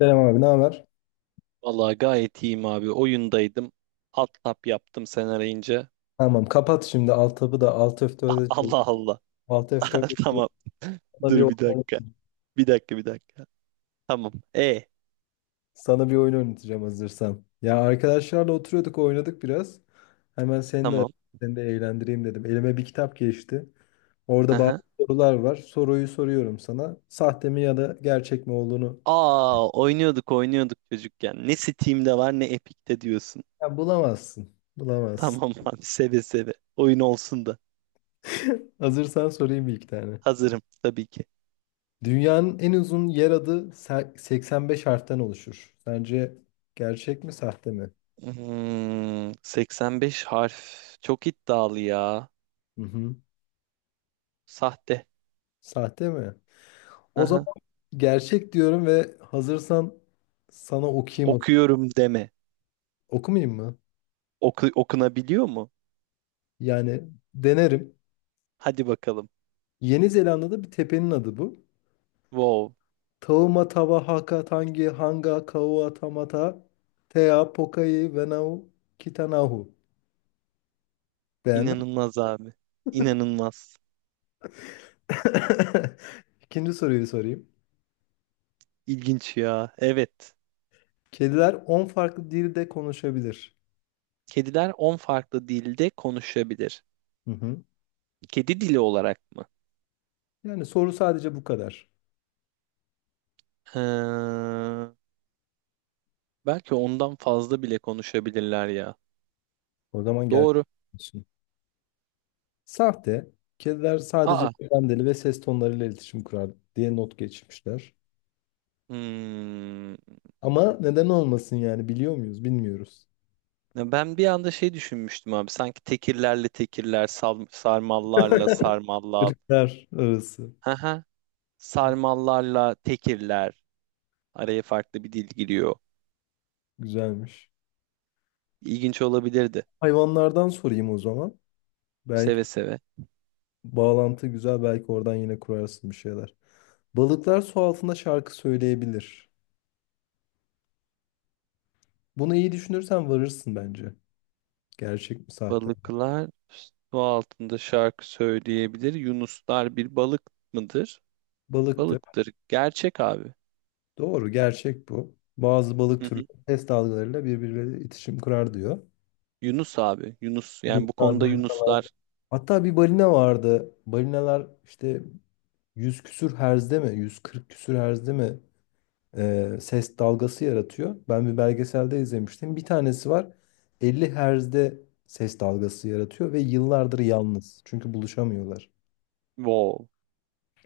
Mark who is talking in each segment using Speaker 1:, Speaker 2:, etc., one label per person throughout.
Speaker 1: Selam abi, ne haber?
Speaker 2: Vallahi gayet iyiyim abi. Oyundaydım. Alt tab yaptım sen arayınca.
Speaker 1: Tamam, kapat şimdi alt tabı da alt F4'e çevir.
Speaker 2: Allah Allah.
Speaker 1: Alt F4'e çevir.
Speaker 2: Tamam.
Speaker 1: sana bir
Speaker 2: Dur bir
Speaker 1: oyun,
Speaker 2: dakika. Bir dakika bir dakika. Tamam.
Speaker 1: Sana bir oyun oynatacağım hazırsan. Ya arkadaşlarla oturuyorduk, oynadık biraz. Hemen
Speaker 2: Tamam.
Speaker 1: seni de eğlendireyim dedim. Elime bir kitap geçti. Orada bazı
Speaker 2: Aha.
Speaker 1: sorular var. Soruyu soruyorum sana. Sahte mi ya da gerçek mi olduğunu
Speaker 2: Aa, oynuyorduk oynuyorduk çocukken. Ne Steam'de var ne Epic'te diyorsun.
Speaker 1: ya bulamazsın.
Speaker 2: Tamam
Speaker 1: Bulamazsın.
Speaker 2: abi, seve seve. Oyun olsun da.
Speaker 1: Hazırsan sorayım bir iki tane.
Speaker 2: Hazırım tabii ki.
Speaker 1: Dünyanın en uzun yer adı 85 harften oluşur. Sence gerçek mi, sahte mi?
Speaker 2: 85 harf. Çok iddialı ya.
Speaker 1: Hı hı.
Speaker 2: Sahte.
Speaker 1: Sahte mi? O
Speaker 2: Aha.
Speaker 1: zaman gerçek diyorum ve hazırsan sana okuyayım.
Speaker 2: Okuyorum deme.
Speaker 1: Okumayayım mı?
Speaker 2: Okunabiliyor mu?
Speaker 1: Yani denerim.
Speaker 2: Hadi bakalım.
Speaker 1: Yeni Zelanda'da bir tepenin adı bu.
Speaker 2: Wow.
Speaker 1: Tauma Tava Haka Tangi Hanga Kaua Tamata Tea Pokai Venau Kitanahu. Beğendin mi?
Speaker 2: İnanılmaz abi. İnanılmaz.
Speaker 1: İkinci soruyu sorayım.
Speaker 2: İlginç ya. Evet.
Speaker 1: Kediler 10 farklı dilde konuşabilir.
Speaker 2: Kediler 10 farklı dilde konuşabilir.
Speaker 1: Hı hı.
Speaker 2: Kedi dili olarak mı?
Speaker 1: Yani soru sadece bu kadar.
Speaker 2: Ha, belki ondan fazla bile konuşabilirler ya.
Speaker 1: O zaman gerçek.
Speaker 2: Doğru.
Speaker 1: Sahte. Kediler sadece
Speaker 2: Aa.
Speaker 1: beden ve ses tonlarıyla iletişim kurar diye not geçmişler.
Speaker 2: Hmm.
Speaker 1: Ama neden olmasın, yani biliyor muyuz? Bilmiyoruz.
Speaker 2: Ya ben bir anda şey düşünmüştüm abi. Sanki tekirlerle tekirler, sarmallarla sarmallar.
Speaker 1: Irklar arası.
Speaker 2: Haha. Sarmallarla tekirler. Araya farklı bir dil giriyor.
Speaker 1: Güzelmiş.
Speaker 2: İlginç olabilirdi.
Speaker 1: Hayvanlardan sorayım o zaman. Belki
Speaker 2: Seve seve.
Speaker 1: bağlantı güzel, belki oradan yine kurarsın bir şeyler. Balıklar su altında şarkı söyleyebilir. Bunu iyi düşünürsen varırsın bence. Gerçek mi sahte mi?
Speaker 2: Balıklar su altında şarkı söyleyebilir. Yunuslar bir balık mıdır?
Speaker 1: Balıktır.
Speaker 2: Balıktır. Gerçek abi.
Speaker 1: Doğru, gerçek bu. Bazı balık
Speaker 2: Hı
Speaker 1: türleri
Speaker 2: hı.
Speaker 1: ses dalgalarıyla birbirleriyle iletişim kurar diyor.
Speaker 2: Yunus abi. Yunus.
Speaker 1: Bu
Speaker 2: Yani bu konuda Yunuslar.
Speaker 1: Hatta bir balina vardı. Balinalar işte 100 küsür herzde mi? 140 küsür herzde mi? Ses dalgası yaratıyor. Ben bir belgeselde izlemiştim. Bir tanesi var. 50 herzde ses dalgası yaratıyor ve yıllardır yalnız. Çünkü buluşamıyorlar.
Speaker 2: Wow.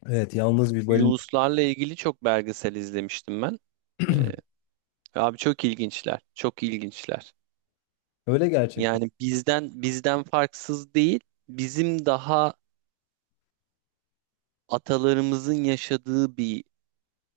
Speaker 1: Evet, yalnız bir balina.
Speaker 2: Yunuslarla ilgili çok belgesel izlemiştim ben. Ee, abi çok ilginçler. Çok ilginçler.
Speaker 1: Öyle gerçekten.
Speaker 2: Yani bizden farksız değil. Bizim daha atalarımızın yaşadığı bir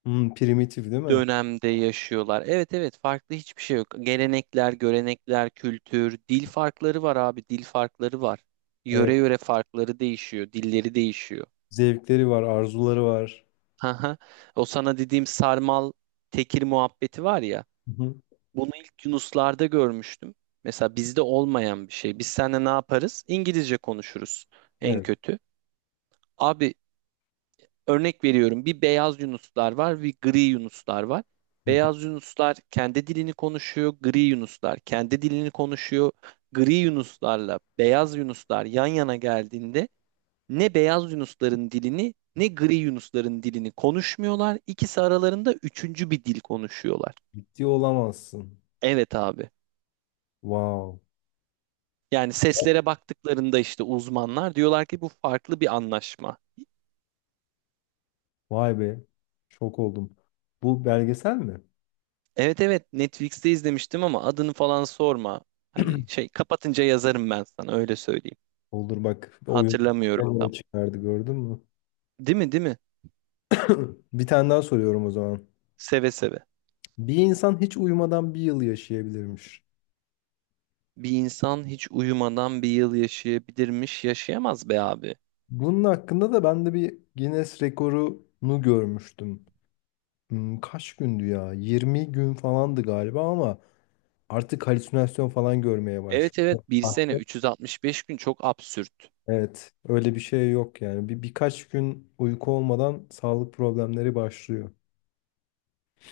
Speaker 1: Hmm, primitif değil mi?
Speaker 2: dönemde yaşıyorlar. Evet, evet, farklı hiçbir şey yok. Gelenekler, görenekler, kültür, dil farkları var abi, dil farkları var. Yöre
Speaker 1: Evet.
Speaker 2: yöre farkları değişiyor, dilleri değişiyor.
Speaker 1: Zevkleri var, arzuları var.
Speaker 2: Haha. O sana dediğim sarmal tekir muhabbeti var ya.
Speaker 1: Hı hı.
Speaker 2: Bunu ilk Yunuslarda görmüştüm. Mesela bizde olmayan bir şey. Biz seninle ne yaparız? İngilizce konuşuruz en
Speaker 1: Evet.
Speaker 2: kötü. Abi, örnek veriyorum, bir beyaz yunuslar var bir gri yunuslar var.
Speaker 1: Hı hı.
Speaker 2: Beyaz yunuslar kendi dilini konuşuyor, gri yunuslar kendi dilini konuşuyor. Gri yunuslarla beyaz yunuslar yan yana geldiğinde ne beyaz yunusların dilini ne gri yunusların dilini konuşmuyorlar. İkisi aralarında üçüncü bir dil konuşuyorlar.
Speaker 1: Ciddi olamazsın.
Speaker 2: Evet abi.
Speaker 1: Wow.
Speaker 2: Yani seslere baktıklarında işte uzmanlar diyorlar ki bu farklı bir anlaşma.
Speaker 1: Vay be. Şok oldum. Bu belgesel mi?
Speaker 2: Evet, evet, Netflix'te izlemiştim ama adını falan sorma. Hani şey, kapatınca yazarım ben sana, öyle söyleyeyim.
Speaker 1: Olur, bak oyun
Speaker 2: Hatırlamıyorum tam.
Speaker 1: nereye çıkardı, gördün mü?
Speaker 2: Değil mi, değil mi?
Speaker 1: Bir tane daha soruyorum o zaman.
Speaker 2: Seve seve.
Speaker 1: Bir insan hiç uyumadan bir yıl yaşayabilirmiş.
Speaker 2: Bir insan hiç uyumadan bir yıl yaşayabilirmiş, yaşayamaz be abi.
Speaker 1: Bunun hakkında da ben de bir Guinness rekorunu görmüştüm. Hmm, kaç gündü ya? 20 gün falandı galiba ama artık halüsinasyon falan görmeye
Speaker 2: Evet, evet,
Speaker 1: başlıyor.
Speaker 2: bir
Speaker 1: Ah,
Speaker 2: sene 365 gün çok absürt.
Speaker 1: evet, öyle bir şey yok yani. Birkaç gün uyku olmadan sağlık problemleri başlıyor.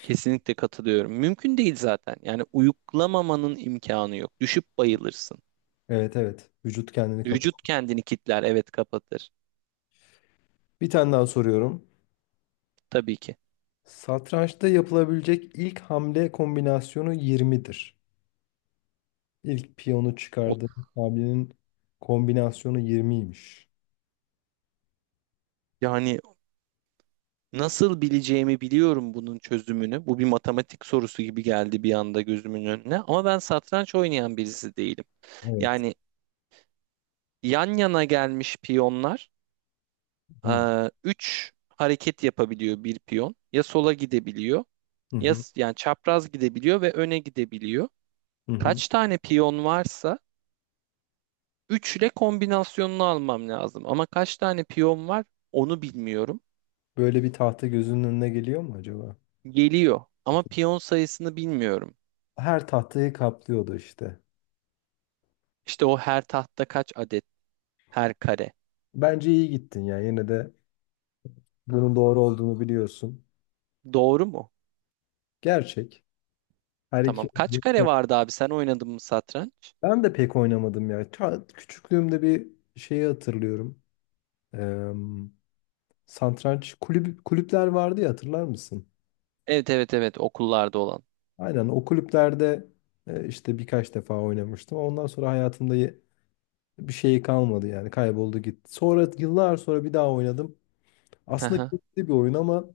Speaker 2: Kesinlikle katılıyorum. Mümkün değil zaten. Yani uyuklamamanın imkanı yok. Düşüp bayılırsın.
Speaker 1: Evet evet, vücut kendini kapatıyor.
Speaker 2: Vücut kendini kitler, evet, kapatır.
Speaker 1: Bir tane daha soruyorum.
Speaker 2: Tabii ki.
Speaker 1: Satrançta yapılabilecek ilk hamle kombinasyonu 20'dir. İlk piyonu
Speaker 2: O,
Speaker 1: çıkardığım hamlenin kombinasyonu 20'ymiş.
Speaker 2: yani nasıl bileceğimi biliyorum bunun çözümünü. Bu bir matematik sorusu gibi geldi bir anda gözümün önüne. Ama ben satranç oynayan birisi değilim.
Speaker 1: Evet.
Speaker 2: Yani yan yana gelmiş piyonlar
Speaker 1: Hı
Speaker 2: 3 hareket yapabiliyor bir piyon. Ya sola gidebiliyor,
Speaker 1: hı hı.
Speaker 2: yani çapraz gidebiliyor ve öne gidebiliyor.
Speaker 1: Hı hı.
Speaker 2: Kaç tane piyon varsa 3 ile kombinasyonunu almam lazım. Ama kaç tane piyon var onu bilmiyorum.
Speaker 1: Böyle bir tahta gözünün önüne geliyor mu acaba?
Speaker 2: Geliyor ama piyon sayısını bilmiyorum.
Speaker 1: Her tahtayı kaplıyordu işte.
Speaker 2: İşte o her tahtta kaç adet. Her kare.
Speaker 1: Bence iyi gittin ya. Yine de bunun doğru olduğunu biliyorsun.
Speaker 2: Doğru mu?
Speaker 1: Gerçek. Her
Speaker 2: Tamam.
Speaker 1: iki.
Speaker 2: Kaç kare vardı abi? Sen oynadın mı satranç?
Speaker 1: Ben de pek oynamadım ya. Küçüklüğümde bir şeyi hatırlıyorum. Eee Satranç kulüpler vardı ya, hatırlar mısın?
Speaker 2: Evet, evet, evet, okullarda olan.
Speaker 1: Aynen o kulüplerde işte birkaç defa oynamıştım. Ondan sonra hayatımda bir şey kalmadı, yani kayboldu gitti. Sonra yıllar sonra bir daha oynadım.
Speaker 2: Hı
Speaker 1: Aslında
Speaker 2: hı.
Speaker 1: keyifli bir oyun ama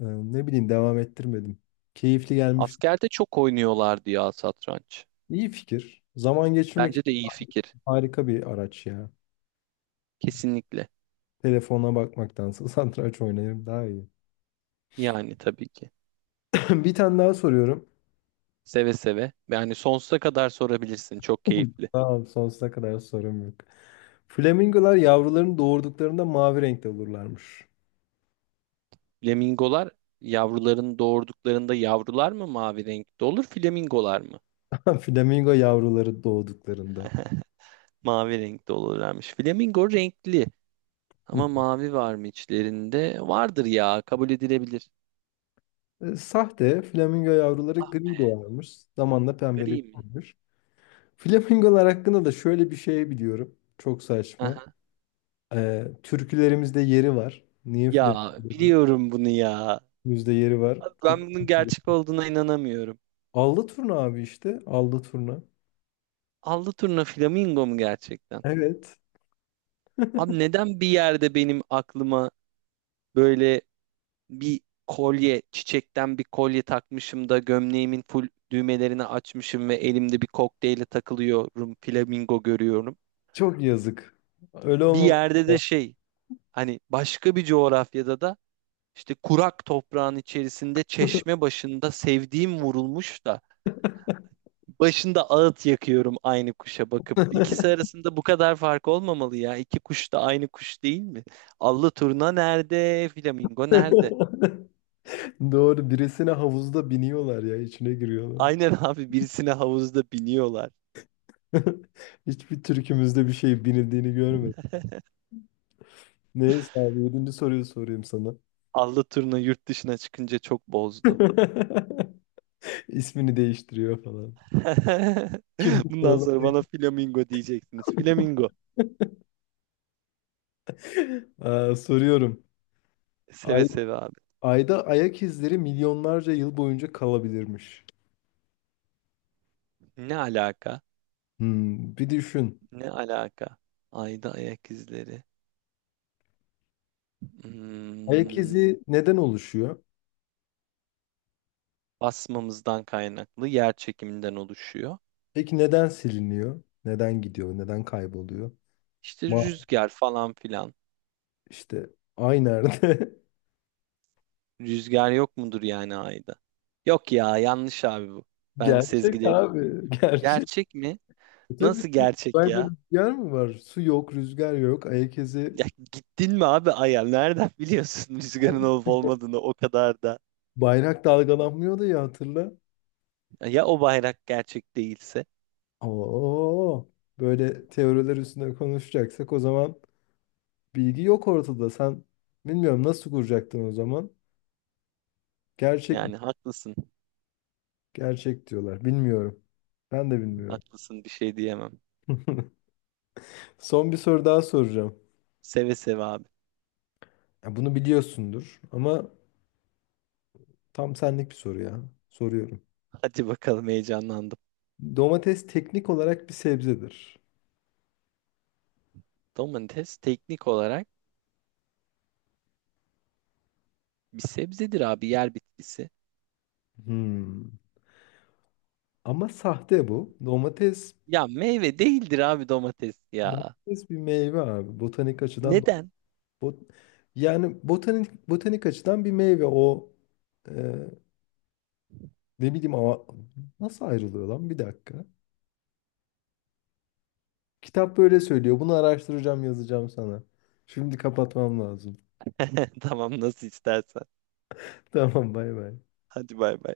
Speaker 1: ne bileyim, devam ettirmedim. Keyifli gelmişti.
Speaker 2: Askerde çok oynuyorlardı ya satranç.
Speaker 1: İyi fikir. Zaman geçirmek
Speaker 2: Bence
Speaker 1: için
Speaker 2: de iyi fikir.
Speaker 1: harika bir araç ya.
Speaker 2: Kesinlikle.
Speaker 1: Telefona bakmaktansa satranç oynayayım daha iyi.
Speaker 2: Yani tabii ki.
Speaker 1: Bir tane daha soruyorum.
Speaker 2: Seve seve. Yani sonsuza kadar sorabilirsin. Çok keyifli.
Speaker 1: Tamam, sonsuza kadar sorum yok. Flamingolar yavrularını doğurduklarında mavi renkte olurlarmış.
Speaker 2: Flamingolar yavrularını doğurduklarında yavrular mı mavi renkte olur, flamingolar mı?
Speaker 1: Flamingo yavruları doğduklarında.
Speaker 2: Mavi renkte olurlarmış. Flamingo renkli ama
Speaker 1: Hı.
Speaker 2: mavi var mı içlerinde? Vardır ya, kabul edilebilir.
Speaker 1: Sahte, flamingo yavruları gri doğarmış. Zamanla
Speaker 2: Gri mi?
Speaker 1: pembeleşmiş. Flamingolar hakkında da şöyle bir şey biliyorum. Çok saçma.
Speaker 2: Aha.
Speaker 1: Türkülerimizde yeri var. Niye
Speaker 2: Ya
Speaker 1: flamingolarımızda
Speaker 2: biliyorum bunu ya.
Speaker 1: yeri var?
Speaker 2: Abi, ben
Speaker 1: Çok...
Speaker 2: bunun gerçek olduğuna inanamıyorum.
Speaker 1: Allı turna abi işte. Allı turna.
Speaker 2: Allı turna flamingo mu gerçekten?
Speaker 1: Evet.
Speaker 2: Abi, neden bir yerde benim aklıma böyle bir kolye, çiçekten bir kolye takmışım da gömleğimin full düğmelerini açmışım ve elimde bir kokteyle takılıyorum, flamingo görüyorum.
Speaker 1: Çok yazık. Öyle
Speaker 2: Bir
Speaker 1: olmaması
Speaker 2: yerde de
Speaker 1: lazım.
Speaker 2: şey, hani başka bir coğrafyada da işte kurak toprağın içerisinde çeşme başında sevdiğim vurulmuş da başında ağıt yakıyorum aynı kuşa bakıp. İkisi arasında bu kadar fark olmamalı ya. İki kuş da aynı kuş değil mi? Allı turna nerede? Flamingo nerede?
Speaker 1: Doğru. Birisine havuzda biniyorlar ya. İçine giriyorlar.
Speaker 2: Aynen abi, birisine havuzda biniyorlar.
Speaker 1: Hiçbir türkümüzde bir şey binildiğini görmedim. Neyse abi. Yedinci soruyu sorayım sana.
Speaker 2: Allı turna yurt dışına çıkınca çok bozdu.
Speaker 1: İsmini değiştiriyor falan. Kimlik
Speaker 2: Bundan
Speaker 1: falan.
Speaker 2: sonra bana flamingo diyeceksiniz. Flamingo.
Speaker 1: Aa, soruyorum.
Speaker 2: Seve
Speaker 1: Ay,
Speaker 2: seve abi.
Speaker 1: Ayda ayak izleri milyonlarca yıl boyunca kalabilirmiş.
Speaker 2: Ne alaka?
Speaker 1: Hmm, bir düşün.
Speaker 2: Ne alaka? Ayda ayak izleri.
Speaker 1: Ayak
Speaker 2: Hmm,
Speaker 1: izi neden oluşuyor?
Speaker 2: basmamızdan kaynaklı yer çekiminden oluşuyor.
Speaker 1: Peki neden siliniyor? Neden gidiyor? Neden kayboluyor?
Speaker 2: İşte
Speaker 1: Ma
Speaker 2: rüzgar falan filan.
Speaker 1: işte ay nerede?
Speaker 2: Rüzgar yok mudur yani ayda? Yok ya, yanlış abi bu. Ben
Speaker 1: Gerçek
Speaker 2: sezgilerimi
Speaker 1: abi.
Speaker 2: güveniyorum.
Speaker 1: Gerçek.
Speaker 2: Gerçek mi?
Speaker 1: E tabii
Speaker 2: Nasıl
Speaker 1: ki,
Speaker 2: gerçek
Speaker 1: uzayda
Speaker 2: ya?
Speaker 1: rüzgar mı var? Su yok, rüzgar yok. Ayak izi.
Speaker 2: Ya, gittin mi abi Ay'a? Nereden biliyorsun rüzgarın
Speaker 1: Abi,
Speaker 2: olup olmadığını o kadar da?
Speaker 1: bayrak dalgalanmıyordu ya, hatırla.
Speaker 2: Ya o bayrak gerçek değilse?
Speaker 1: Oo, böyle teoriler üstüne konuşacaksak o zaman bilgi yok ortada. Sen bilmiyorum nasıl kuracaktın o zaman? Gerçek
Speaker 2: Yani haklısın.
Speaker 1: gerçek diyorlar. Bilmiyorum. Ben de bilmiyorum.
Speaker 2: Haklısın, bir şey diyemem.
Speaker 1: Son bir soru daha soracağım.
Speaker 2: Seve seve abi.
Speaker 1: Ya bunu biliyorsundur ama tam senlik bir soru ya. Soruyorum.
Speaker 2: Hadi bakalım, heyecanlandım.
Speaker 1: Domates teknik olarak bir sebzedir.
Speaker 2: Domates teknik olarak bir sebzedir abi, yer bitkisi.
Speaker 1: Hmm. Ama sahte bu. Domates
Speaker 2: Ya meyve değildir abi, domates ya.
Speaker 1: domates bir meyve abi. Botanik açıdan.
Speaker 2: Neden?
Speaker 1: Bot Yani botanik açıdan bir meyve o. e, Ne bileyim ama nasıl ayrılıyor lan, bir dakika. Kitap böyle söylüyor. Bunu araştıracağım, yazacağım sana. Şimdi kapatmam lazım.
Speaker 2: Tamam, nasıl istersen.
Speaker 1: Tamam, bay bay.
Speaker 2: Hadi bay bay.